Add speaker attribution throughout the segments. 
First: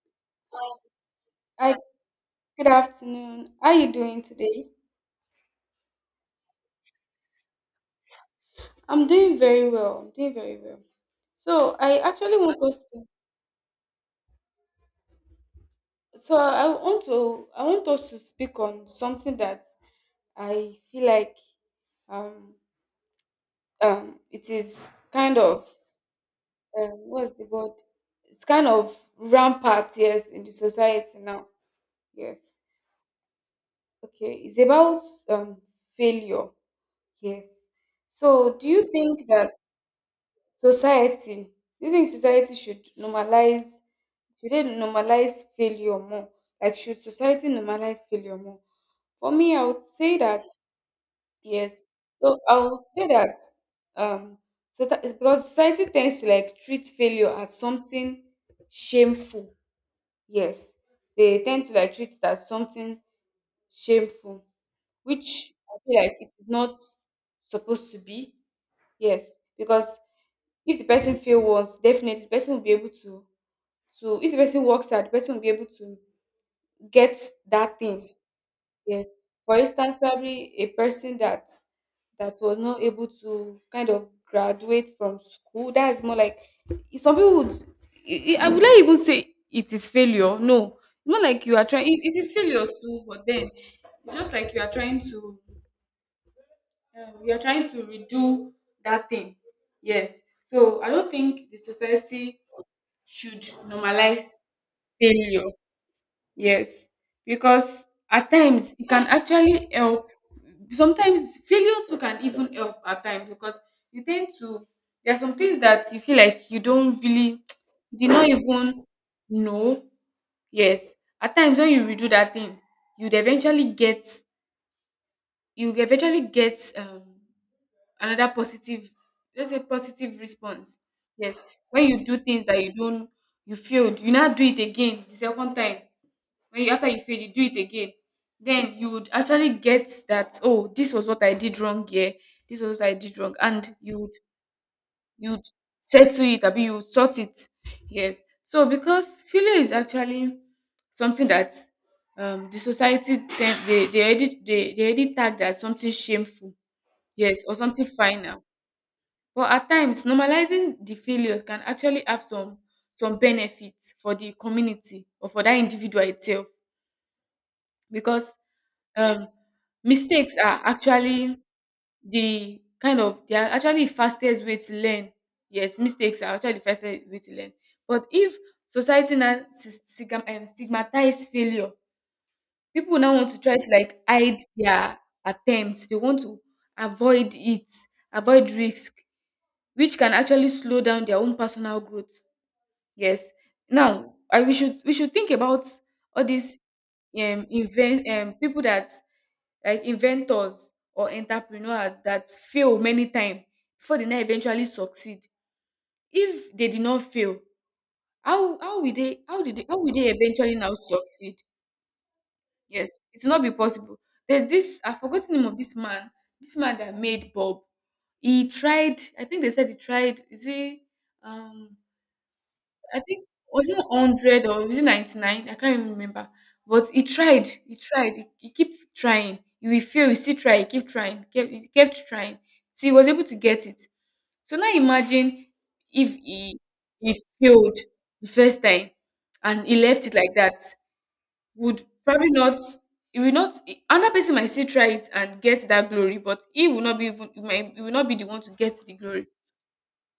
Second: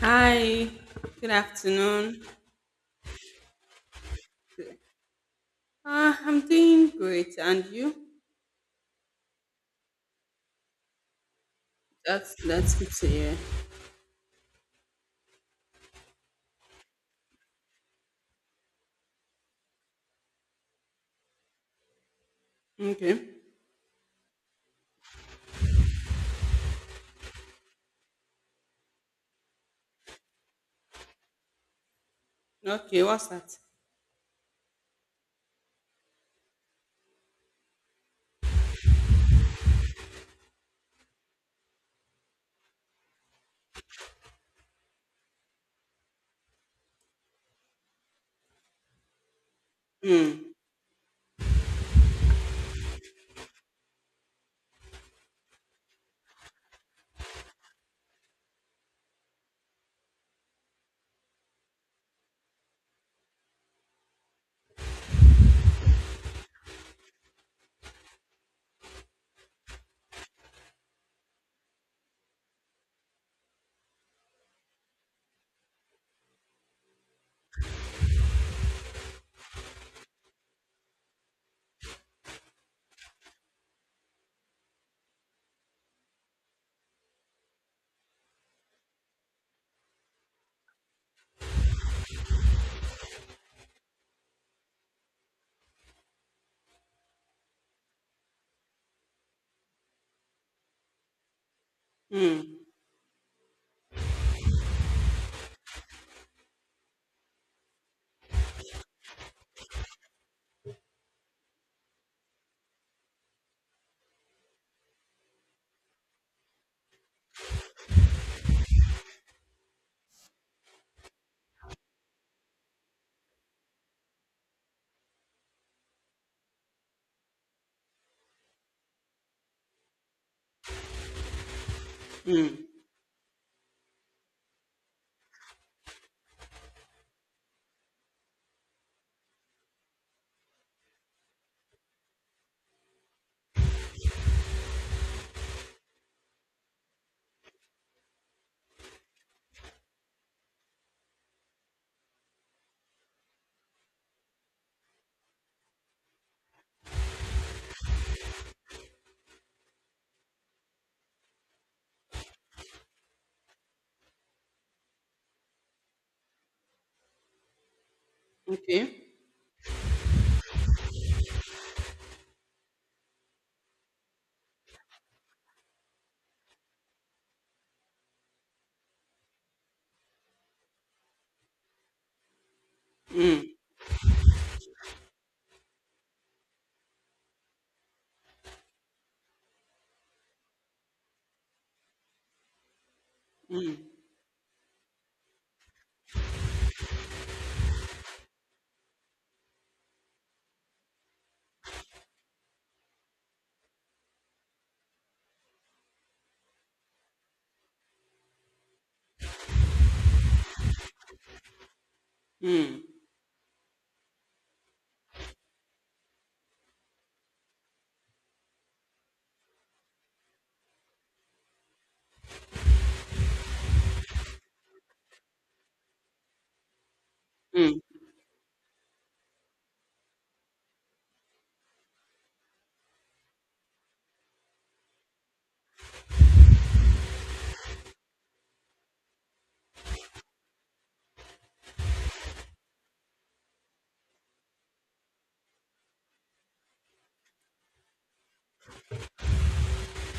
Speaker 1: Hi, good
Speaker 2: Hi,
Speaker 1: afternoon.
Speaker 2: good afternoon. How are you doing today?
Speaker 1: I'm doing great, and you?
Speaker 2: I'm doing very well. I'm doing very well. So I
Speaker 1: That's
Speaker 2: actually want
Speaker 1: that's
Speaker 2: us
Speaker 1: good
Speaker 2: to
Speaker 1: to hear.
Speaker 2: so I want us to speak on something that I feel like, um
Speaker 1: Okay,
Speaker 2: it is kind of, what's the word? It's kind of rampant, yes, in the society now. Yes.
Speaker 1: okay, what's that?
Speaker 2: Okay. It's about, um failure. Yes. So do you think that, Society, do you think society should they normalize failure more? Like should society normalize failure more? For me, I would say that yes. So I would say that, um so that is because society tends to like treat failure as something shameful. Yes. They tend to like treat it as something shameful, which I feel like it is not supposed to be. Yes. Because if the person fail once, definitely the person will be able to. So if the person works hard, the person will be able to get that thing. Yes. For instance, probably a person that was not able to kind of graduate from school. That is more like some people would. I would not even say it is failure. No, it's more like you are trying. It is failure too, but then it's just like you are trying to redo that thing. Yes. So I don't think the society should normalize failure. Yes, because at times it can actually help. Sometimes failure too can even help at times because you tend to, there are some things that you feel like you don't really, you did not even know. Yes, at times when you redo that thing, you'd eventually get, you eventually get, another positive, let's say positive response. Yes, when you do things that
Speaker 1: Mm.
Speaker 2: you don't, you failed, you now do it again the second time. When you, after you fail, you do it again, then you would actually get that, oh, this was what I did wrong here, this was what I did wrong, and you would settle it, abi you would sort it. Yes, so because failure is actually something that, the society tend they already tag as something shameful, yes, or something final. But at times normalizing the failures can actually have some benefits for the community or for that individual itself. Because,
Speaker 1: Okay,
Speaker 2: um, mistakes are actually they are actually the fastest way to learn. Yes, mistakes are actually the fastest way to learn. But if society now stigmatize failure, people now want to try to like hide their attempts. They want to avoid it, avoid risk, which can actually slow down their own personal growth. Yes. Now, we should think about all these, invent people that, like, inventors or entrepreneurs that fail many times before they now eventually succeed. If they did not fail, how will they eventually now succeed?
Speaker 1: mm.
Speaker 2: Yes, it will not be possible. There's this, I've forgotten the name of this man that made Bob. He tried, I think they said he tried, is he um I think, was it 100 or was it 99? I can't even remember. But he tried. He
Speaker 1: Mm.
Speaker 2: tried. He kept trying. He will fail. He still try. He kept trying. He kept trying. So he was able to get it. So now imagine if he failed the first time and he left it like that. Would probably not. He will not. Another person might still try it and get that glory, but he will not be even. He will not be the one to get the glory.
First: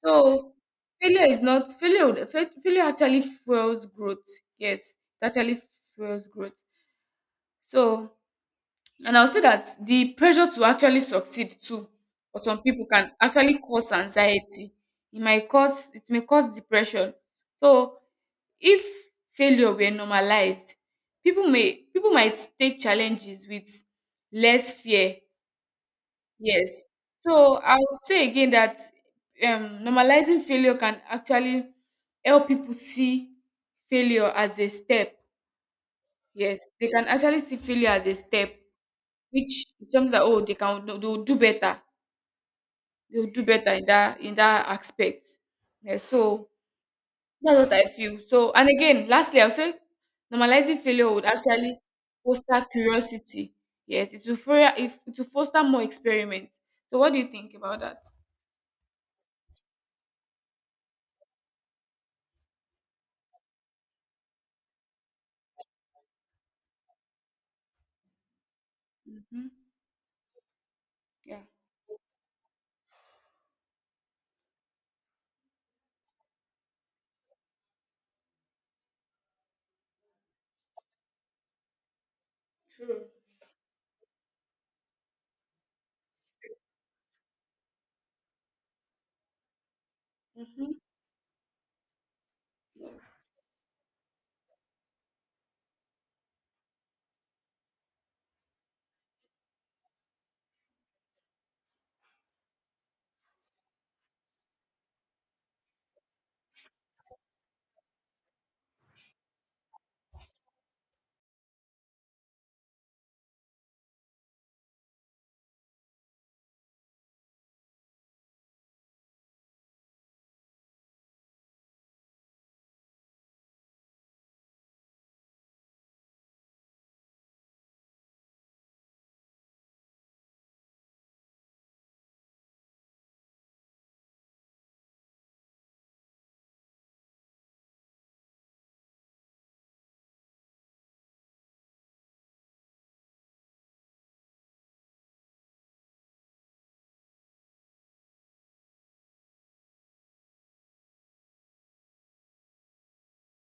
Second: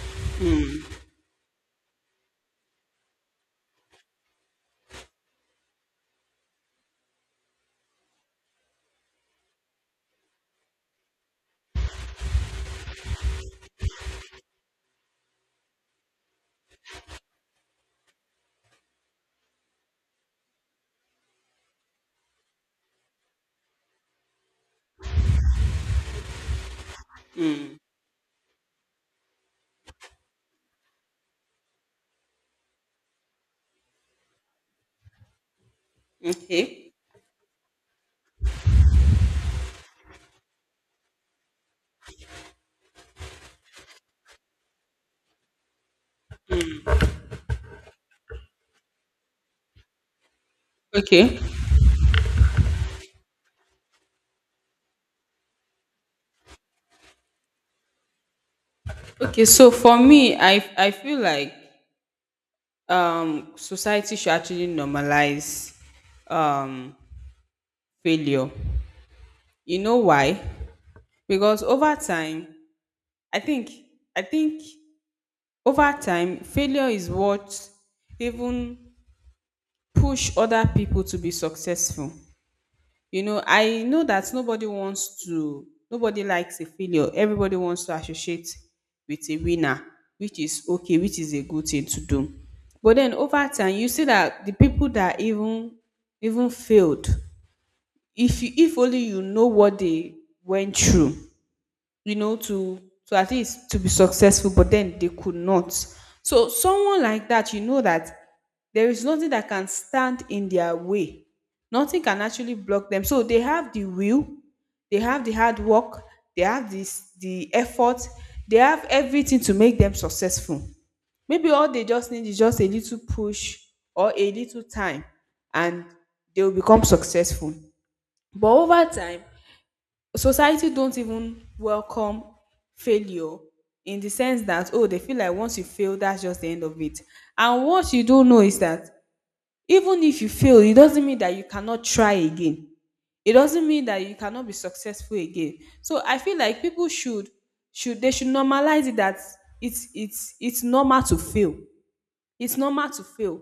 Speaker 2: So failure is not failure. Failure actually fuels growth. Yes, it actually fuels growth. So, and I'll say that the pressure to actually succeed too for some people can actually cause anxiety. It may cause depression. So if failure were normalized, people might take challenges with less fear. Yes. So
Speaker 1: Mm.
Speaker 2: I would say again that, normalizing failure can actually help people see failure as a step. Yes, they
Speaker 1: Okay,
Speaker 2: can actually see failure as a step, which is something that, oh, they will do better. They will do better in that, in that aspect. Yeah, so that's what I feel. So, and again, lastly, I'll say normalizing failure would
Speaker 1: okay,
Speaker 2: actually foster curiosity. Yes, it will, it will foster more experiments. So what do you think about that?
Speaker 1: okay. So for me, I feel like society should actually normalize um failure.
Speaker 2: Mhm.
Speaker 1: You know why?
Speaker 2: Yeah.
Speaker 1: Because over time, I think I think over time, failure is what even push other people to be successful. You know, I know that nobody wants to, nobody likes a failure. Everybody wants to associate with a winner, which is
Speaker 2: Mm-hmm.
Speaker 1: okay, which is a good thing to do. But then over time, you see that the people that even failed, if you, if only you know what they went through, you know, to at least to be successful, but then they could not. So someone like that, you know that there is nothing that can stand in their way. Nothing can actually block them. So they have the will, they have the hard work, they have this the effort, they have everything to make them successful. Maybe all they just need is just a little push or a little time and they will become successful. But over time, society don't even welcome failure in the sense that oh they feel like once you fail that's just the end of it, and what you don't know is that even if you fail, it doesn't mean that you cannot try again. It doesn't mean that you cannot be successful again. So I feel like people should, they should normalize it that it's normal to fail. It's normal to fail.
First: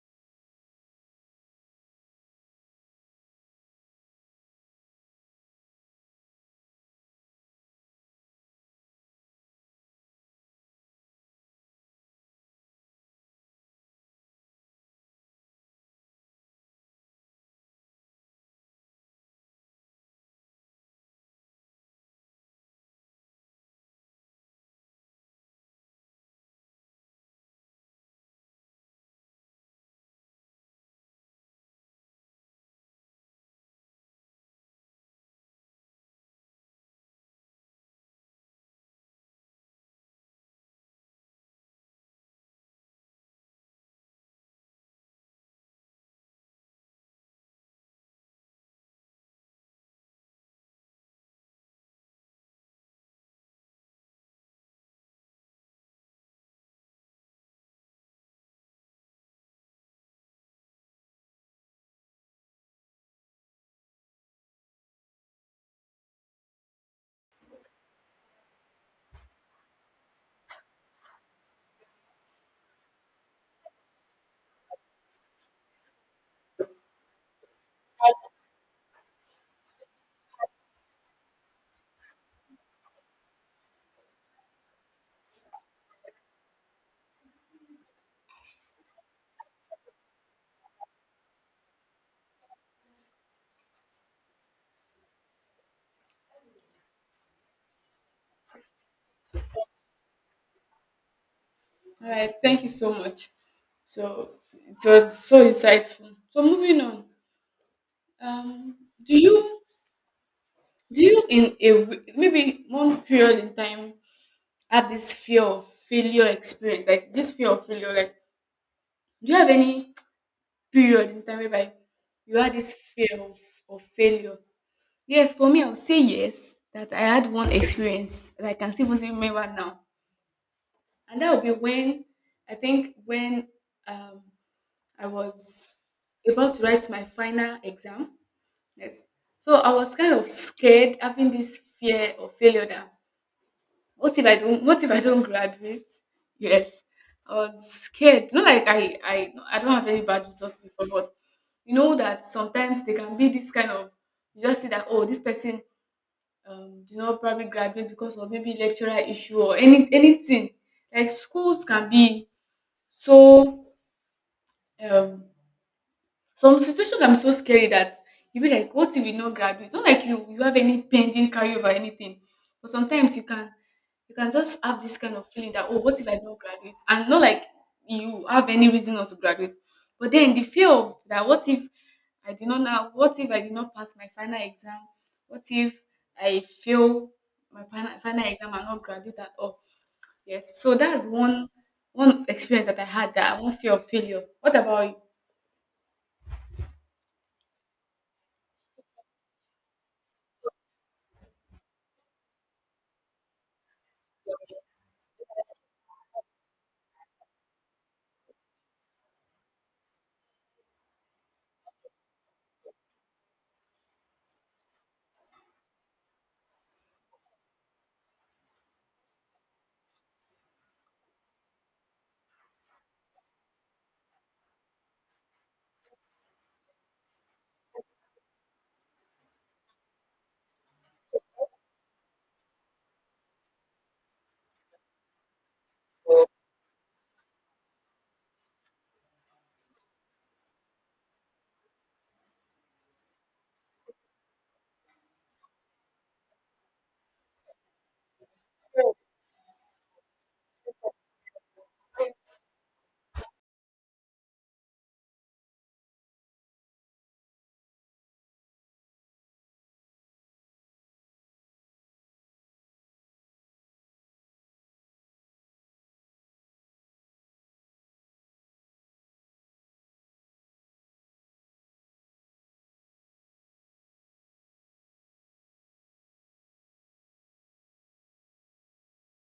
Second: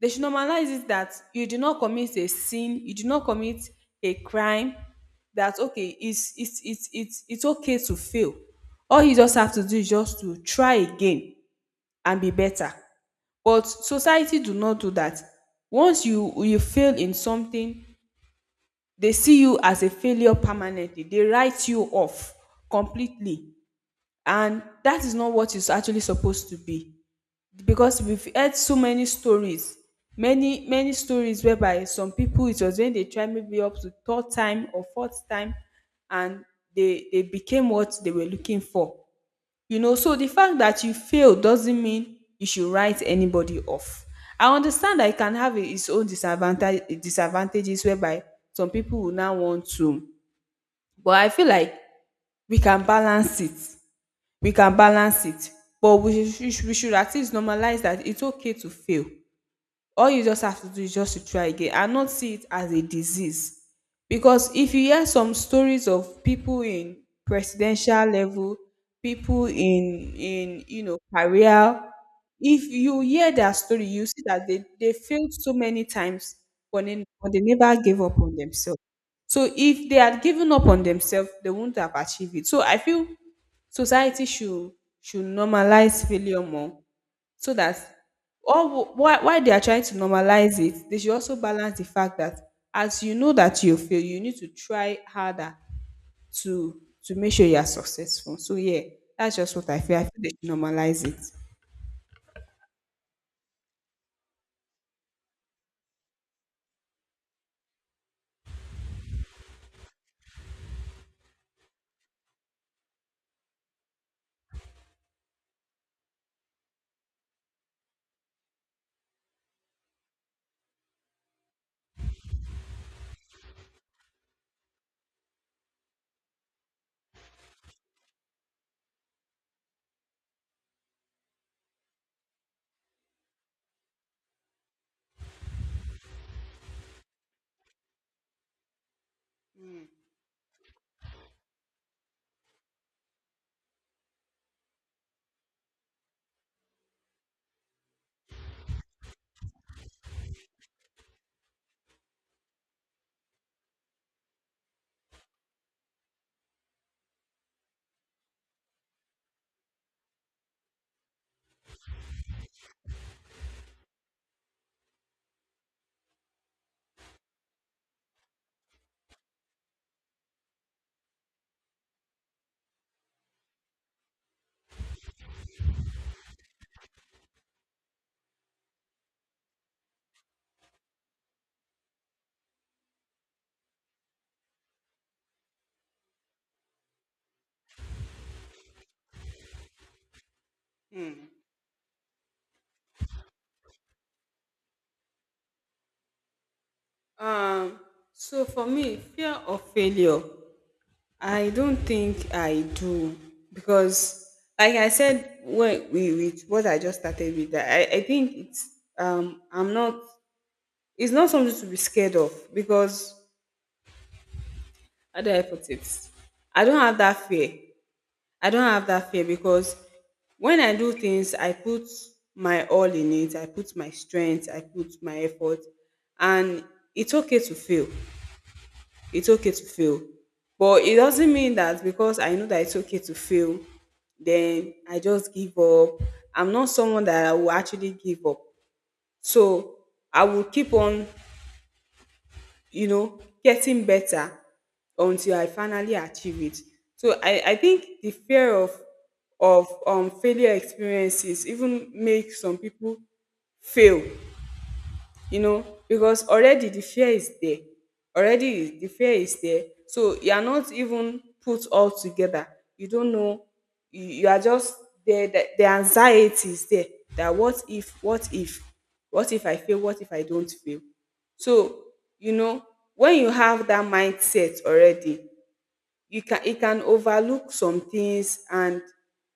Speaker 1: They should normalize it that you do not commit a sin, you do not commit a crime. That okay, it's okay to fail. All you just have to do is just to try again and be better. But society do not do that. Once you fail in something, they see you as a failure permanently. They write you off completely. And that is not what it's actually supposed to be, because we've heard so many stories, many stories whereby some people, it was when they tried maybe up to third time or fourth time and they became what they were looking for. You know, so the fact that you fail doesn't mean you should write anybody off. I understand that it can have its own disadvantages whereby some people will now want to, but I feel like we can balance it we can balance it, but we should at least normalize that it's okay to fail. All you just have to do is just to try again and not see it as a disease, because if you hear some stories of people in presidential level, people in you know career, if you hear their story, you see that they failed so many times, but they never gave up on themselves. So if they had given up on themselves, they wouldn't have achieved it. So I feel society should normalize failure more so that, or why they are trying to normalize it, they should also balance the fact that as you know that you fail, you need to try harder to make sure you are successful. So yeah, that's just what I feel. I feel they should normalize it.
Speaker 2: All right. Thank you so much. So it was so insightful. So moving on. Um, do you do you in a maybe one period in time have this fear of failure experience? Like this fear of failure. Like do you have any period in time whereby you had this fear of failure? Yes, for me, I would say yes. That I had one experience that I can still even remember now, and that would be when, I think when um I was about to write my final exam. Yes. So I was kind of scared, having this fear of failure that, what if I don't graduate? Yes. I was scared. Not like I don't have any bad results before, but you know that sometimes they can be this kind of, you just see that, oh, this person, did not probably graduate because of maybe lecturer issue or any anything. Like schools can be so, um some situations I'm so scary that, you be like, what if you not grab it? It's not like you have any pending carryover or anything. But sometimes you can just have this kind of feeling that, oh, what if I don't graduate? And not like you have any reason not to graduate. But then the fear of that, what if I did not pass my final exam? What if I fail my final, final exam and not graduate at all? Yes. So that's
Speaker 1: Mm.
Speaker 2: one experience that I had, that one fear of failure. What about you?
Speaker 1: um so for me, fear of failure, I don't think I do, because like I said, when we with what I just started with that I think it's I'm not, it's not something to be scared of, because how do I put it? I don't have that fear. I don't have that fear because when I do things, I put my all in it. I put my strength. I put my effort. And it's okay to fail. It's okay to fail. But it doesn't mean that because I know that it's okay to fail, then I just give up. I'm not someone that I will actually give up. So I will keep on, you know, getting better until I finally achieve it. So I think the fear of failure experiences even make some people fail, you know, because already the fear is there already the fear is there, so you are not even put all together, you don't know, you are just there, the anxiety is there that what if, what if I fail, what if I don't fail. So you know, when you have that mindset already, you can, it can overlook some things, and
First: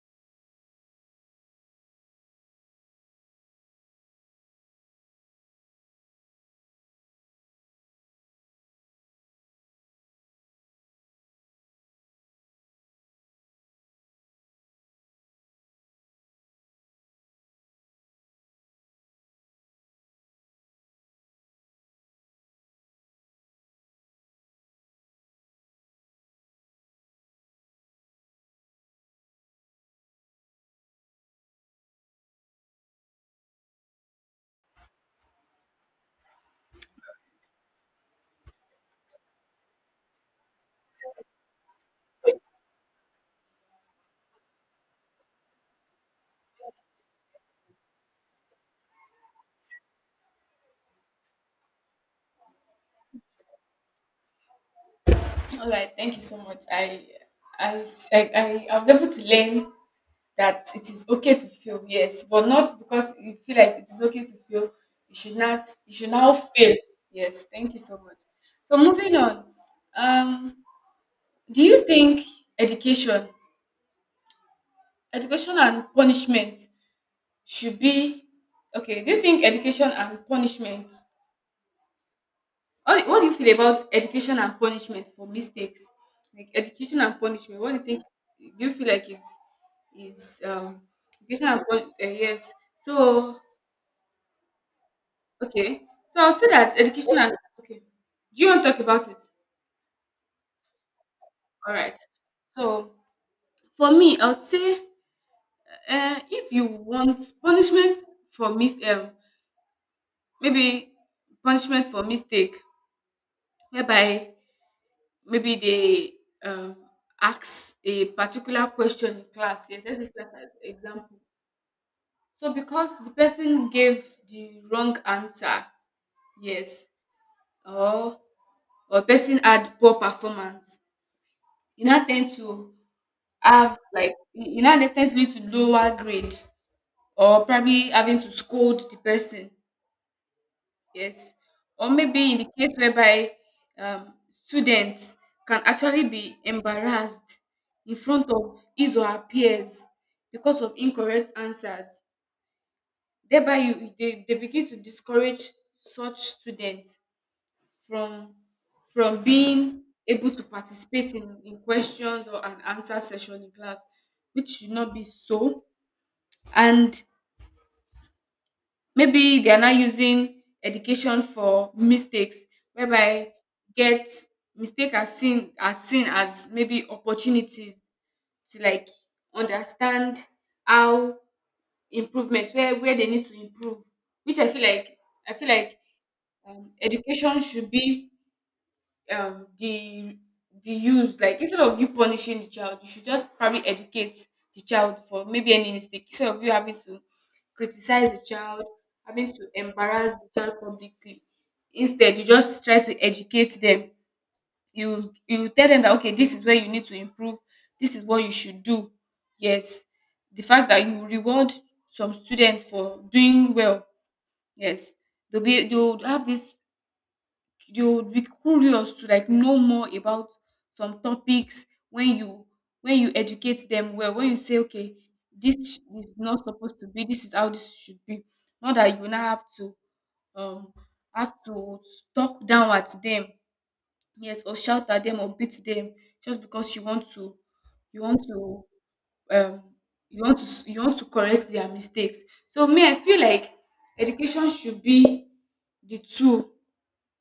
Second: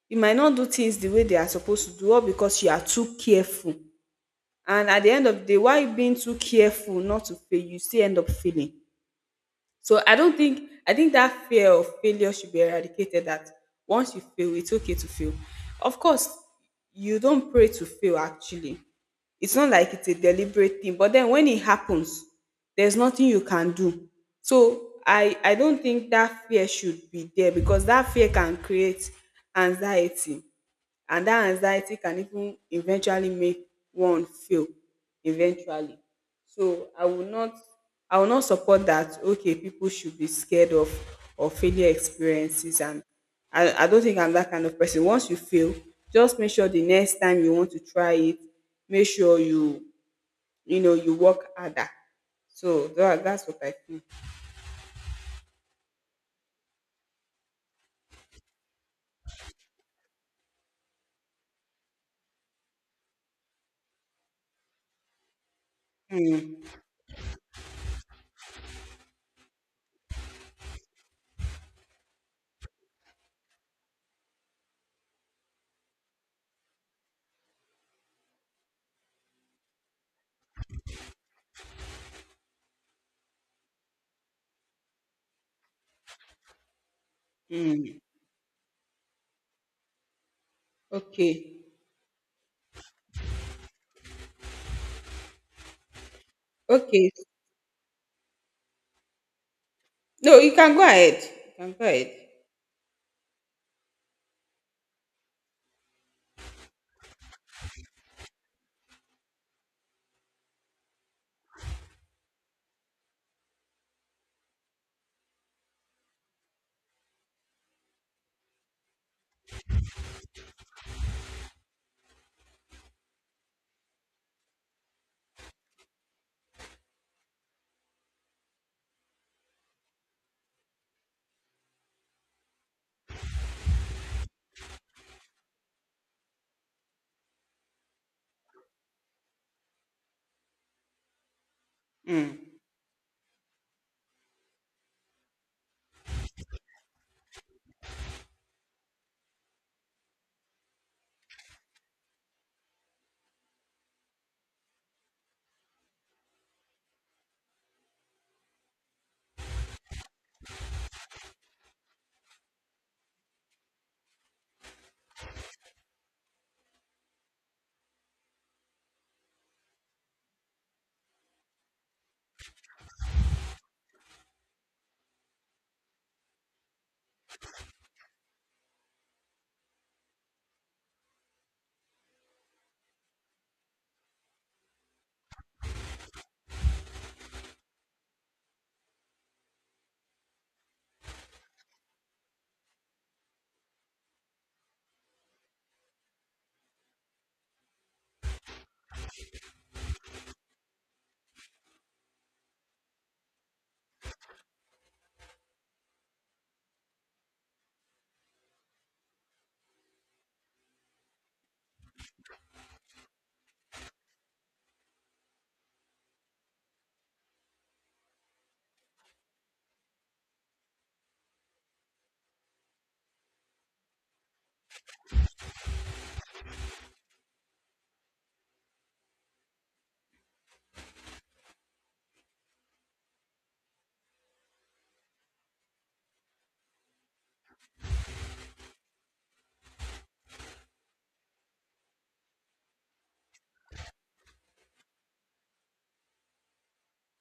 Speaker 1: you might not do things the way they are supposed to do all because you are too careful. And at the end of the day, why you being too careful not to fail, you still end up failing. So I don't think, I think that fear of failure should be eradicated, that once you fail, it's okay to fail. Of course, you don't pray to fail actually. It's not like it's a deliberate thing, but then when it happens, there's nothing you can do. So I don't think that fear should be there, because that fear can create anxiety, and that anxiety can even eventually make one fail eventually. So I will not support that okay, people should be scared of failure experiences, and I don't think I'm that kind of person. Once you fail, just make sure the next time you want to try it, make sure you, you know, you work harder. So that's what I think.
Speaker 2: All right, thank you so much. I, s- I was able to learn that it is okay to feel, yes, but not because you feel like it is okay to feel. You should not. You should now
Speaker 1: Mm,
Speaker 2: fail. Yes, thank you so much. So moving on, um, do you think education, education and punishment should be, okay? Do you think education and punishment? What do you feel about education and punishment for mistakes? Like education and punishment. What do you
Speaker 1: mm.
Speaker 2: think? Do you feel like it's, is, education
Speaker 1: Okay.
Speaker 2: and yes. So, okay, so I'll say that
Speaker 1: Okay.
Speaker 2: education and, okay. Do you want to talk about it?
Speaker 1: No, you can go ahead. You can
Speaker 2: All
Speaker 1: go
Speaker 2: right.
Speaker 1: ahead.
Speaker 2: So for me, I would say, if you want punishment for mis maybe punishment for mistake, whereby maybe they, um, ask a particular question in class. Yes, let's use that as an example. So because the person gave the wrong answer, yes, or or person had poor performance, you now tend to have, like, you now they tend to lead to lower grade or probably having to scold the person. Yes. Or maybe in
Speaker 1: Mm.
Speaker 2: the case whereby, students can actually be embarrassed in front of his or her peers because of incorrect answers. Thereby they begin to discourage such students from from being able to participate in questions or an answer session in class, which should not be so. And maybe they are not using education for mistakes, whereby get mistake as seen as maybe opportunity to like understand how improvements, where they need to improve, which I feel like, education should be, um the the use like, instead of you punishing the child, you should just probably educate the child for maybe any mistake, instead of you having to criticize the child, having to embarrass the child publicly. Instead, you just try to educate them. You tell them that, okay, this is where you need to improve, this is what you should do. Yes, the fact that you reward some students for doing well, yes, they'll have this, they would be curious to like know more about some topics, when you educate them well, when you say, okay, this is not supposed to be, this is how this should be, not that you now have to, um have to talk down at them, yes, or shout at them or beat them, just because you want to um you want to correct their mistakes. So, me, I feel like education should be the tool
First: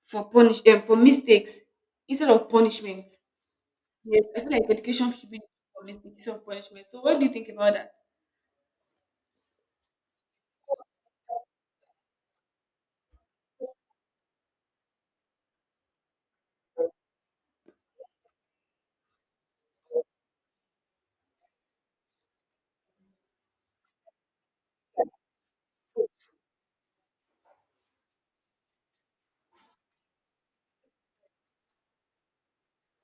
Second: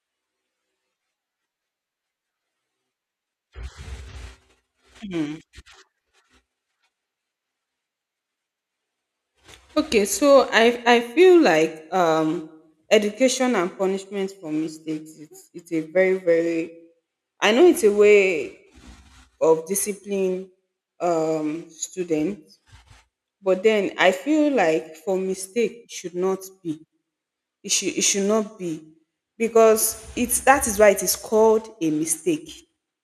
Speaker 2: for punish for mistakes instead of punishment. Yes, I feel like education should be for mistakes instead of punishment. So what do you think about that?
Speaker 1: Okay, so I feel like education and punishment for mistakes, it's a very I know it's a way of discipline students, but then I feel like for mistake it should not be, it should not be, because it's that is why it is called a mistake.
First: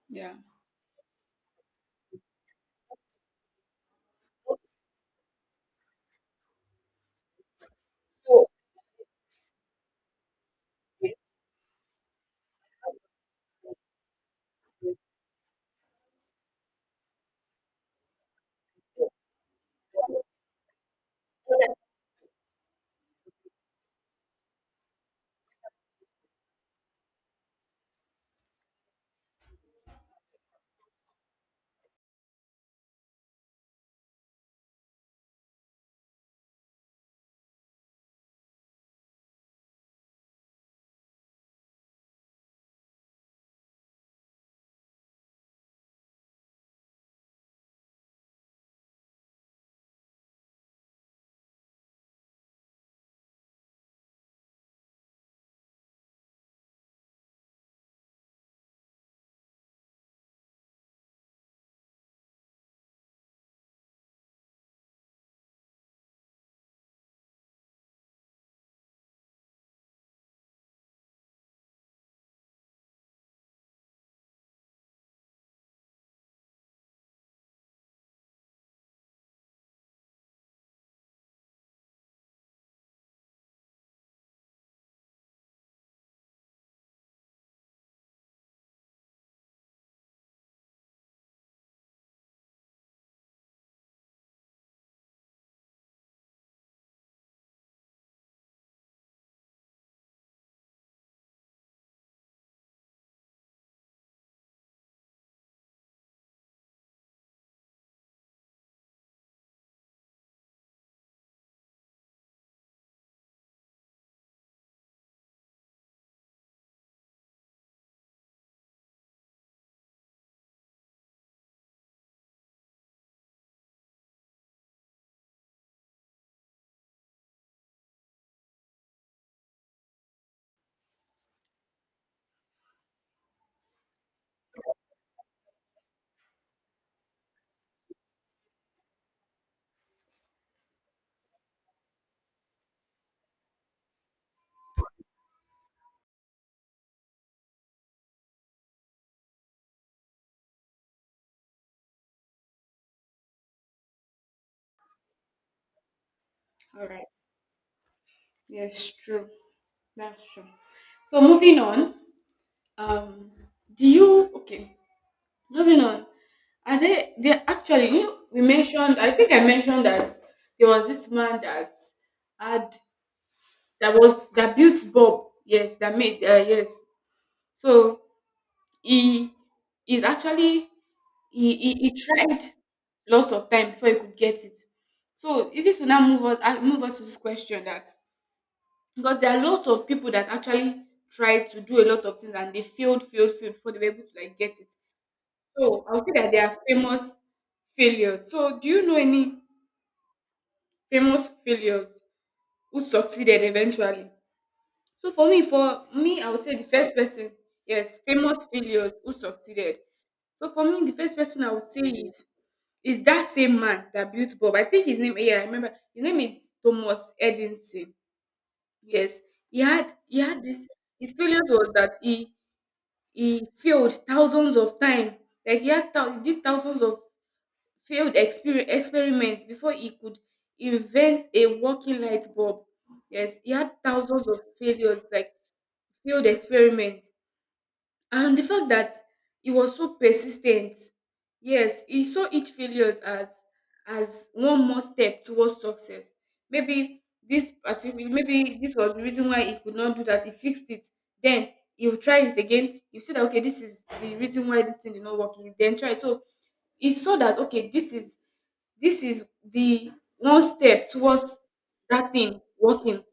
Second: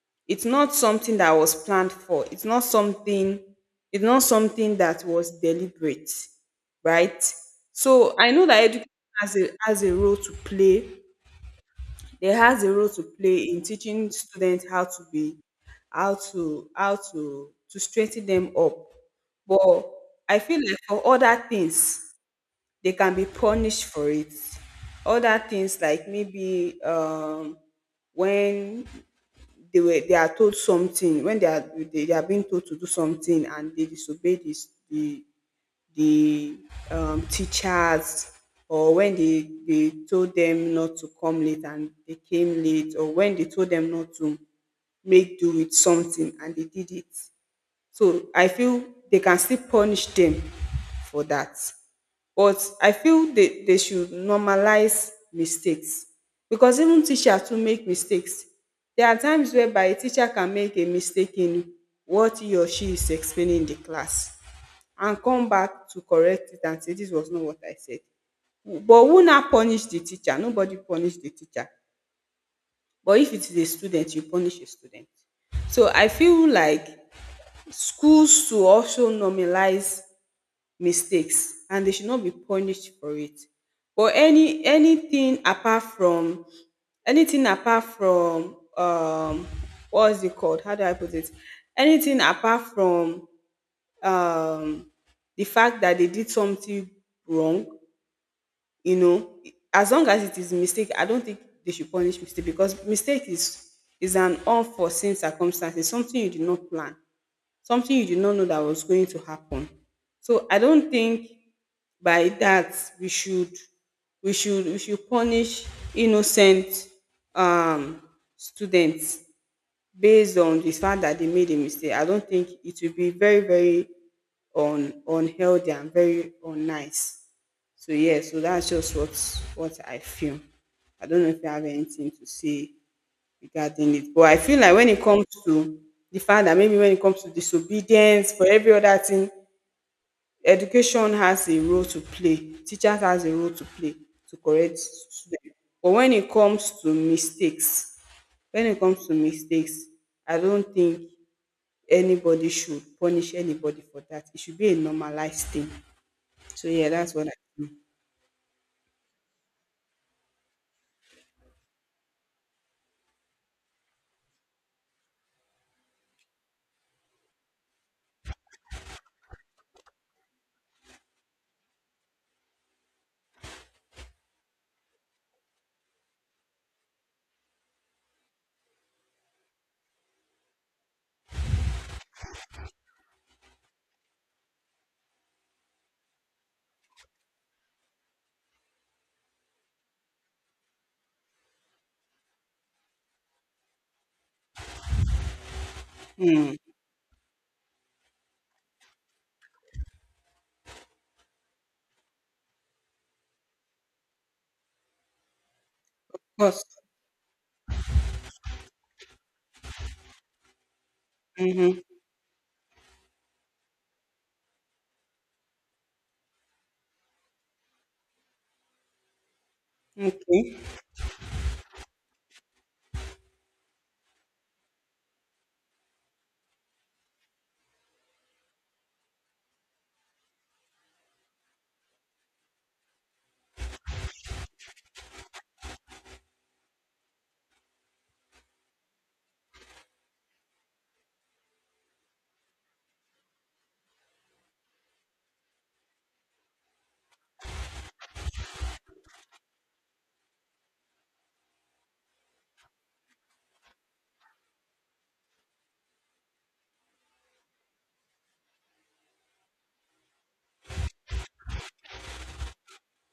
Speaker 2: Yeah.
Speaker 1: It's not something that was planned for, it's not something that was deliberate, right? So I know that education has a role to play. It has a role to play in teaching students how to be, how to straighten them up. But I feel like for other things, they can be punished for it. Other things like maybe when they are told something, when they are, they are being told to do something and they disobey this the the teachers, or when they told them not to come late and they came late, or when they told them not to make do with something and they did it. So I feel they can still punish them for that. But I feel they should normalize mistakes, because even teacher too make mistakes. There are times whereby a teacher can make a mistake in what he or she is explaining in the class and come back to correct it and say this was not what I said. But who now punish the teacher? Nobody punish the teacher. But if it is a student, you punish a student. So I feel like schools should also normalize mistakes and they should not be punished for it. But any, anything apart from what's it called, how do I put it, anything apart from um the fact that they did something wrong, you know, as long as it is a mistake, I don't think they should punish mistake, because mistake is an unforeseen circumstance. It's something you did not plan, something you did not know that was going to happen. So I don't think by that we should we should punish innocent um students based on the fact that they made a mistake. I don't think it will be very unhealthy and very unnice. So yeah, so that's just what I feel. I don't know if you have anything to say regarding it. But I feel like when it comes to the fact that maybe when it comes to disobedience, for every other thing, education has a role to play. Teachers has a role to play to correct students. But when it comes to mistakes, I don't think anybody should punish anybody for that. It should be a normalized thing. So
Speaker 2: All
Speaker 1: yeah,
Speaker 2: right.
Speaker 1: that's what I think.
Speaker 2: Yes, true. That's true. So moving on. Um, do you okay? Moving on. Are they actually, we mentioned, I think I mentioned that there was this man that had that was that built Bob, yes, that made, yes. So he is actually, he tried lots of time before he could get it. So if this will now move us to this question, that because there are lots of people that actually tried to do a lot of things and they failed, failed, failed before they were able to like get it. So I would say that they are famous failures. So do you know any famous failures who succeeded eventually? So for me, for
Speaker 1: Of
Speaker 2: me, I would say
Speaker 1: course.
Speaker 2: the first person, yes, famous failures who succeeded. So for me, the first person I would say
Speaker 1: Mm-hmm.
Speaker 2: is, it's that same man that built Bob. I think his name, yeah, I remember. His name is Thomas Edison. Yes, he had
Speaker 1: Okay.
Speaker 2: this. His failures was that he failed thousands of times. Like he did thousands of failed experiments before he could invent a working light bulb. Yes, he had thousands of failures, like failed experiments, and the fact that he was so persistent, yes, he saw each failures as one more step towards success. Maybe maybe this was the reason why he could not do that, he fixed it, then he'll try it again. He said that, okay, this is the reason why this thing did not work, he then try. So he saw that, okay, this is the one step towards that thing working.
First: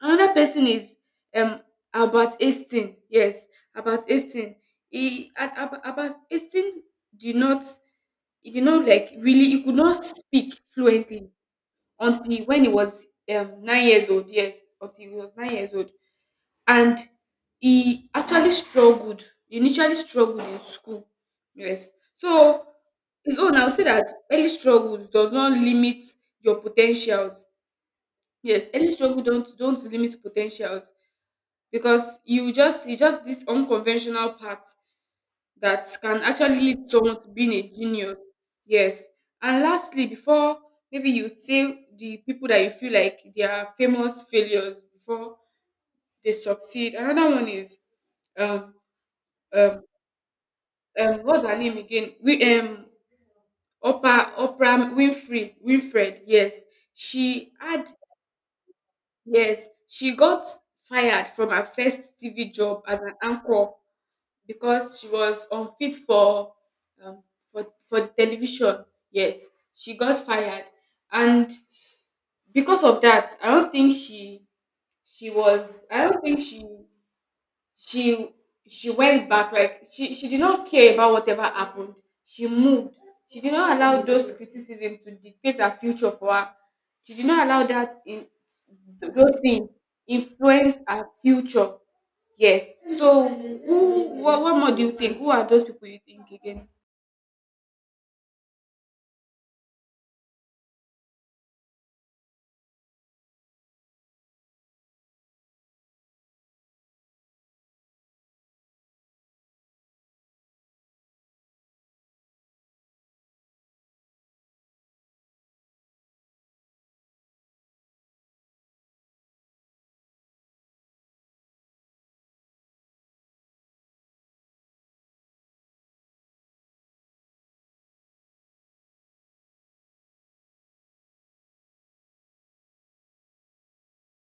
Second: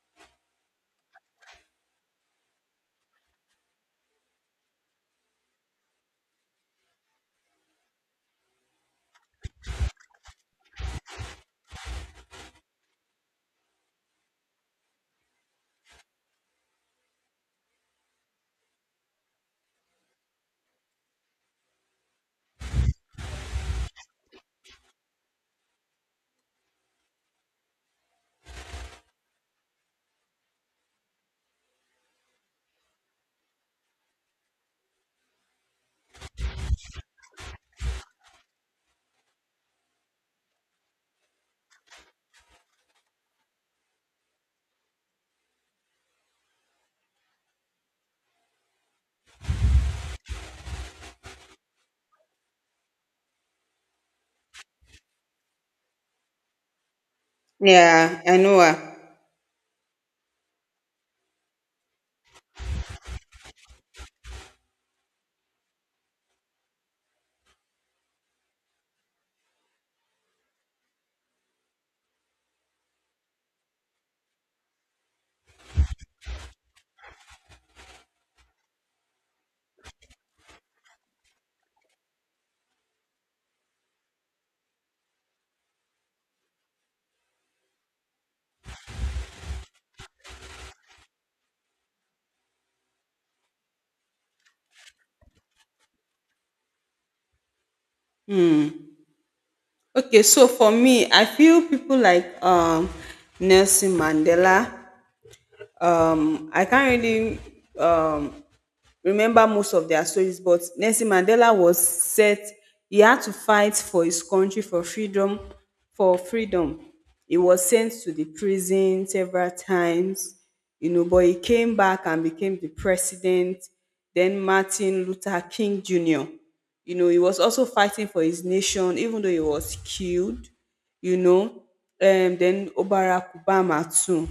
Speaker 2: Another person is, um Albert Einstein. Yes, Albert Einstein. Albert Einstein did not he did not like really, he could not speak fluently until when he was, 9 years old. Yes, until he was 9 years old, and he actually struggled. He initially struggled in school. Yes, so his own, I'll say that early struggles does not limit your potentials. Yes, early struggle don't limit potentials, because you just it's just this unconventional path that can actually lead someone to being a genius. Yes. And lastly, before maybe you say the people that you feel like they are famous failures before they succeed. Another one is, um um what's her name again? We Oprah, Winfrey Winfred. Yes, she had
Speaker 1: Yeah, I know her.
Speaker 2: yes, she got fired from her first TV job as an anchor because she was unfit for, um, the television. Yes, she got fired, and because of that, I don't think she was. I don't think she she went back. Like she did not care about whatever happened. She moved. She did not allow those criticism to dictate her future for her. She did not allow that in those things influence her future. Yes. So, what more do you think? Who are those people you think again?
Speaker 1: Okay, so for me, I feel people like Nelson Mandela. I can't really um, remember most of their stories. But Nelson Mandela was set, he had to fight for his country for freedom, for freedom. He was sent to the prison several times, you know, but he came back and became the president. Then Martin Luther King Jr. You know, he was also fighting for his nation, even though he was killed, you know. Then Obarak Obama too.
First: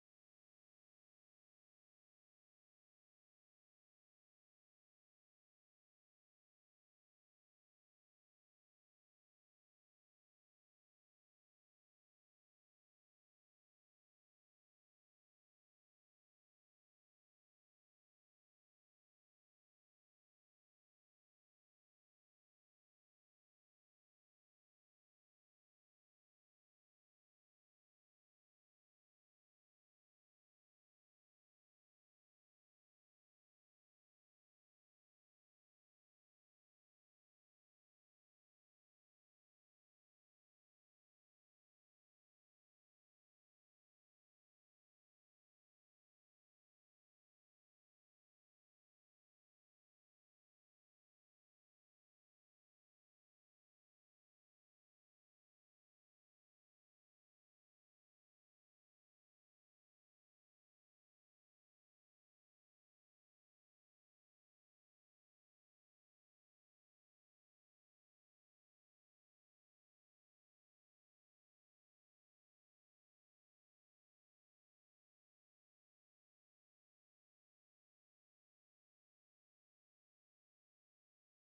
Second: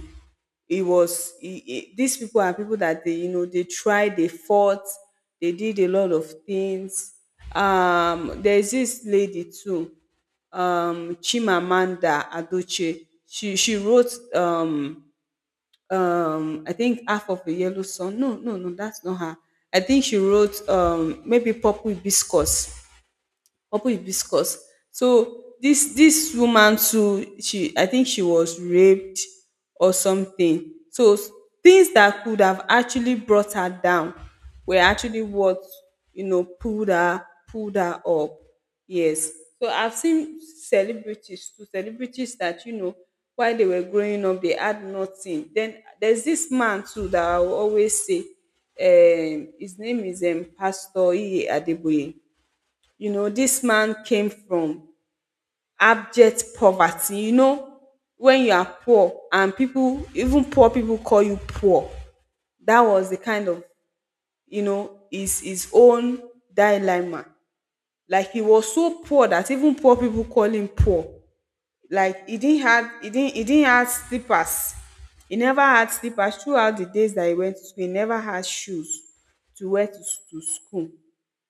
Speaker 1: It was these people are people that they they tried they fought they Did a lot of things. Um, there's this lady too. Um, Chimamanda Adochie, she wrote um, I think Half of the Yellow Sun. No, that's not her. I think she wrote um, maybe Purple Hibiscus. Purple is Viscous. So this woman too, she, I think she was raped or something. Things that could have actually brought her down were actually what, you know, pulled her up. Yes. So I've seen celebrities too, celebrities that, you know, while they were growing up they had nothing. Then there's this man too that I will always say. Um, his name is um, Pastor Iye Adeboye. You know, this man came from abject poverty, you know. When you are poor and people, even poor people, call you poor, that was the kind of, you know, his own dilemma. Like he was so poor that even poor people call him poor. Like he didn't have slippers. He never had slippers throughout the days that he went to school. He never had shoes to wear to school,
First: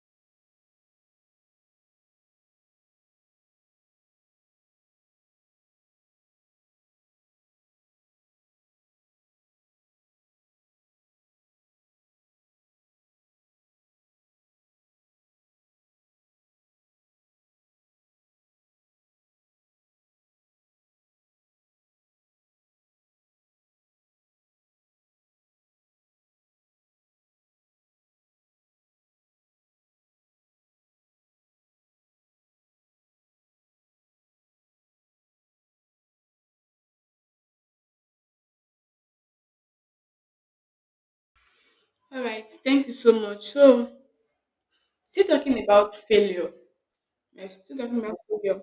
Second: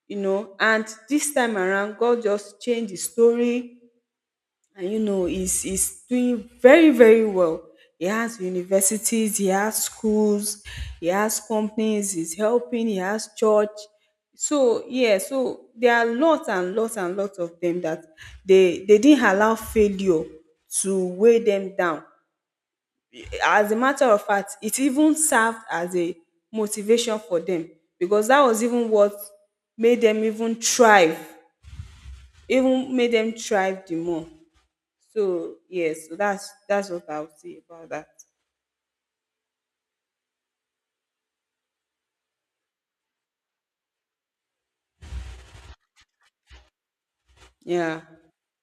Speaker 1: you know. And this time around, God just changed the story. And you know, he's doing very very well. He has universities, he has schools, he has companies, he's helping, he has church. So yeah, so there are lots and lots and lots of them that they didn't allow failure to weigh them down. As a matter of fact, it even served as a motivation for them, because that was even what made them even thrive, even made them thrive the more. So yes, so that's what I'll say about that.
Speaker 2: All right. Thank you so much. So, still talking about failure. Yes, still talking
Speaker 1: Yeah.
Speaker 2: about failure.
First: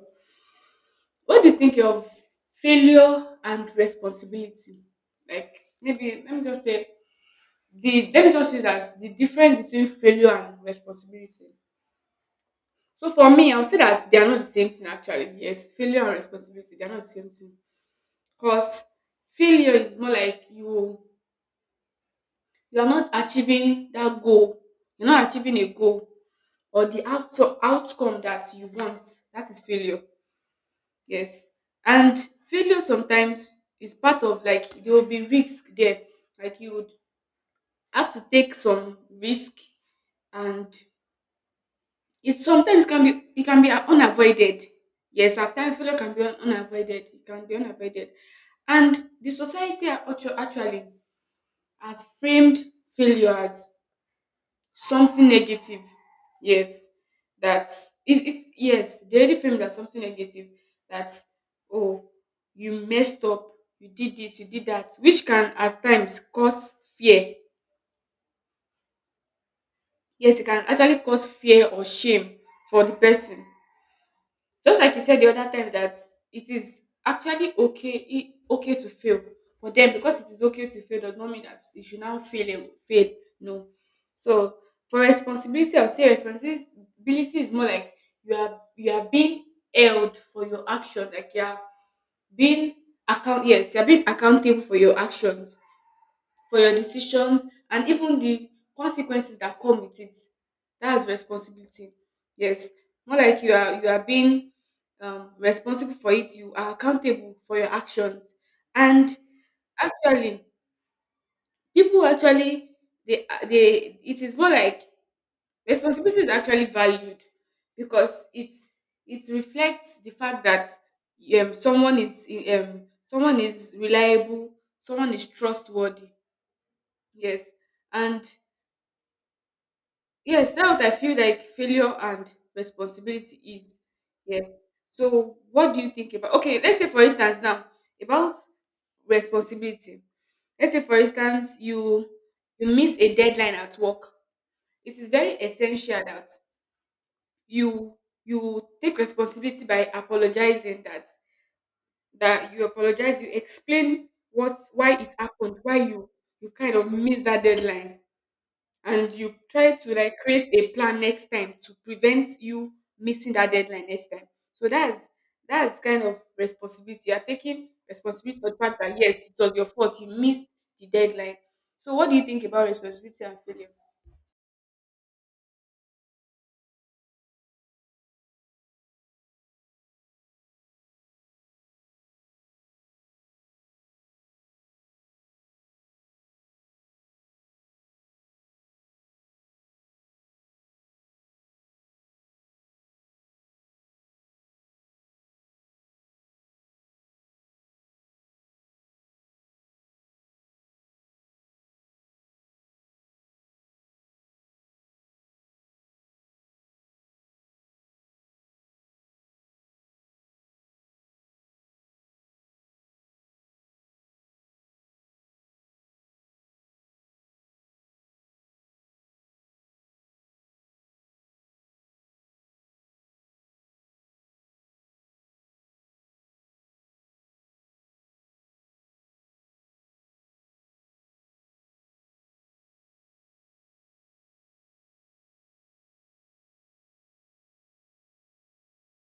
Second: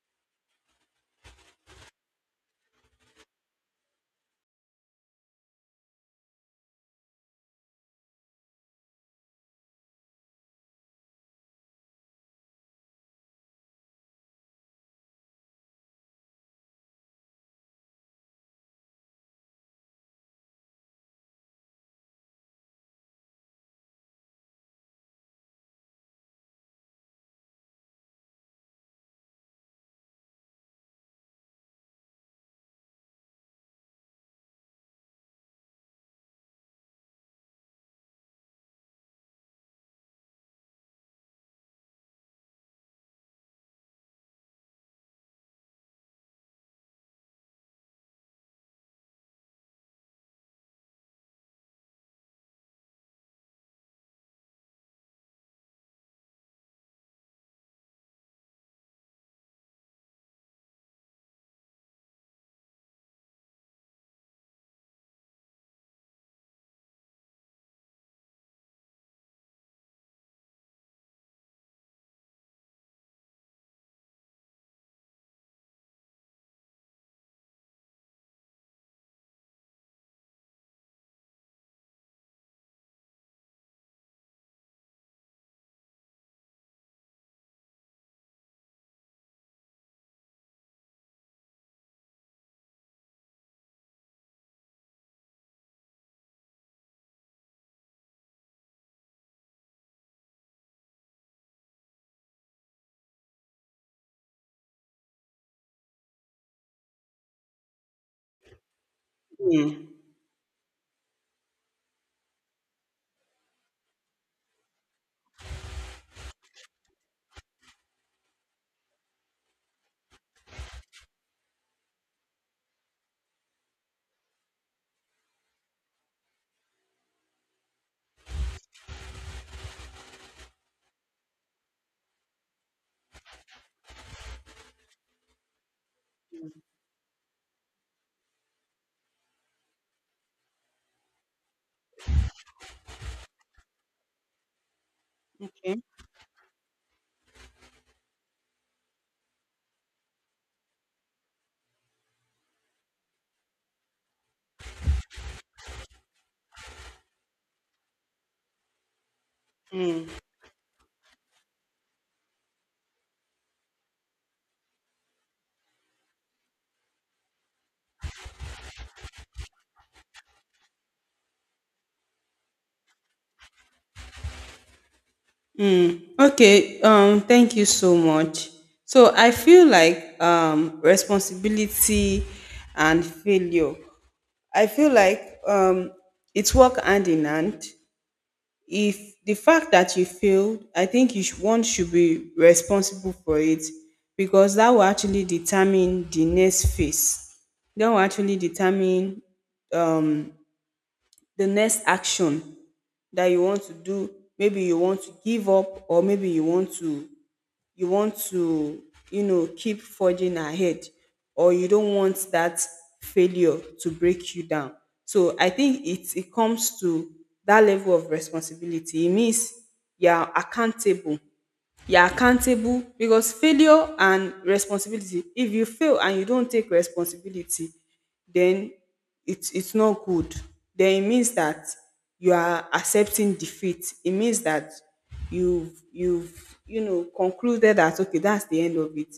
Speaker 2: What do you think of failure and responsibility? Like, maybe, let me just say that the difference between failure and responsibility. So, for me, I'll say that they are not the same thing, actually. Yes, failure and responsibility, they are not the same thing. Because failure is more like you are not achieving that goal, you're not achieving a goal, or the outcome that you want, that is failure, yes. And failure sometimes is part of, like there will be risk there, like you would have to take some risk, and it sometimes can be it can be unavoided. Yes, at times failure can be unavoided, it can be unavoided. And the society actually has framed failure as something negative, yes. That is it, yes, they already framed it as something negative, that, oh, you messed up, you did this, you did that, which can at times cause fear. Yes, it can actually cause fear or shame for the person. Just like you said the other time that it is actually okay to fail. But then, because it is okay to fail, does not mean that you should now fail and fail. No. So for responsibility, I'll say responsibility is more like you are being held for your action. Like you are being accountable for your actions, for your decisions, and even the consequences that come with it. That's responsibility. Yes, more like you are being, responsible for it. You are accountable for your actions. And
Speaker 1: Hmm.
Speaker 2: actually, people actually, they it is more like responsibility is actually valued, because it reflects the fact that, someone is, someone is reliable, someone is trustworthy. Yes. and Yes, that's what I feel like failure and responsibility is. Yes. So what do you think about, okay, let's say for instance now about responsibility. Let's say for instance you miss a deadline at work. It is very
Speaker 1: Okay.
Speaker 2: essential that you you take responsibility by apologizing, that you apologize, you explain what why it happened, why you kind of missed that deadline, and you try to like create a plan next time to prevent you missing that deadline next time. So that's kind of responsibility. You're taking responsibility for the fact that, yes, it was your fault, you missed the deadline. So what do you think about responsibility and failure?
Speaker 1: Okay. Thank you so much. So I feel like um, responsibility and failure. I feel like um, it's work hand in hand. If the fact that you failed, I think you should, one should be responsible for it, because that will actually determine the next phase. That will actually determine um. the next action that you want to do. Maybe you want to give up, or maybe you want to you know keep forging ahead, or you don't want that failure to break you down. So I think it comes to that level of responsibility. It means you are accountable. You're accountable because failure and responsibility, if you fail and you don't take responsibility, then it's not good. Then it means that you are accepting defeat. It means that you've you know concluded that okay, that's the end of it.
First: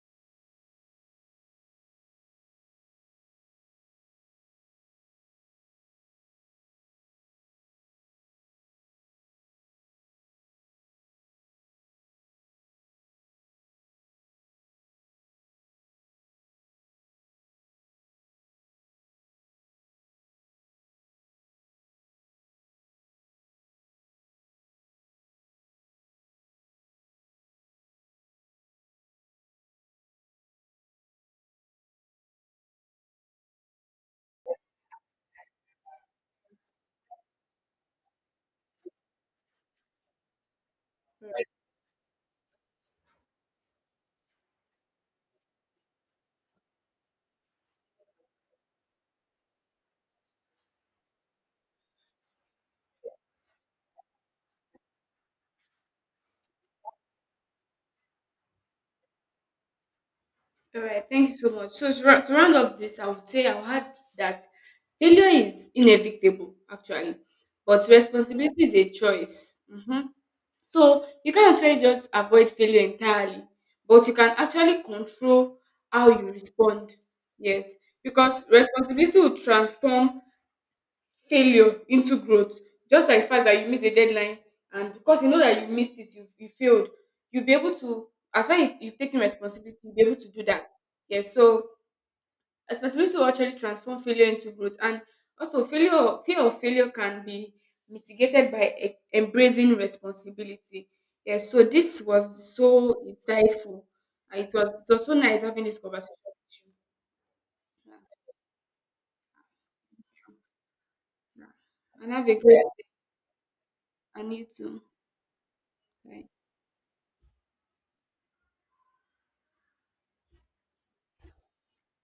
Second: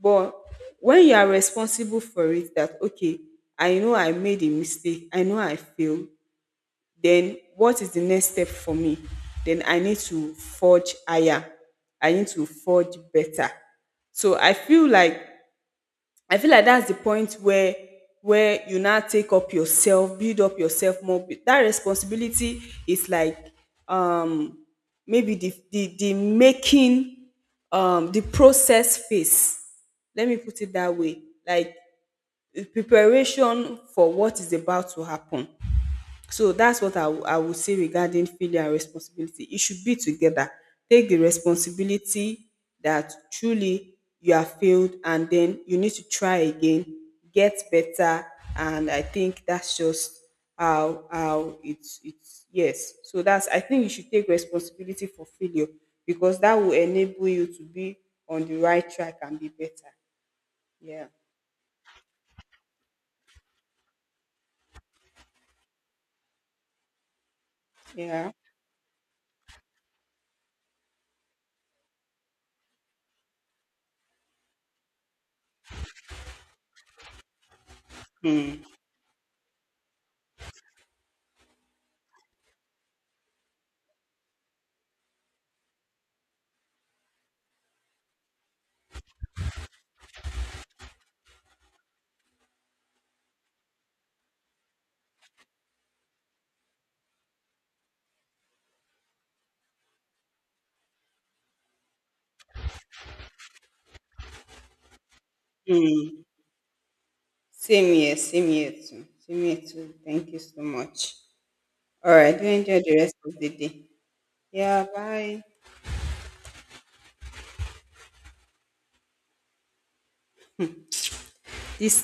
Speaker 1: But when you are responsible for it, that okay, I know I made a mistake, I know I failed, then what is the next step for me? Then I need to forge higher. I need to forge better. So I feel like that's the point where you now take up yourself, build up yourself more. That responsibility is like um, maybe the making um, the process phase. Let me put it that way. Like the preparation for what is about to happen. So that's what I would say regarding failure and responsibility. It should be together. Take the responsibility that truly you are failed and then you need to try again, get better. And I think that's just how it's yes. So that's I think you should take responsibility for failure, because that will enable you to be on the right track and be better.
Speaker 2: All right,
Speaker 1: Yeah.
Speaker 2: thank you so much. So to round up this, I would say I would add that failure is inevitable, actually, but
Speaker 1: Yeah.
Speaker 2: responsibility is a choice. Mhm. So you can't actually just avoid failure entirely, but you can actually control how you respond. Yes, because
Speaker 1: Hmm.
Speaker 2: responsibility will transform failure into growth. Just like the fact that you missed a deadline, and because you know that you missed it, you failed, you'll be able to, as far as you've taken responsibility, you'll be able to do that. Yes, so responsibility to actually transform failure into growth. And also, failure fear of failure can be mitigated by embracing responsibility. Yes, so this was so insightful, and it was so nice having this conversation with you.
Speaker 1: Same here too. Same here too. Thank you so much.
Speaker 2: Yeah. And
Speaker 1: All
Speaker 2: have a
Speaker 1: right, do
Speaker 2: great,
Speaker 1: enjoy the rest of the day.
Speaker 2: and you too.
Speaker 1: Yeah, bye.
Speaker 2: Bye.
Speaker 1: This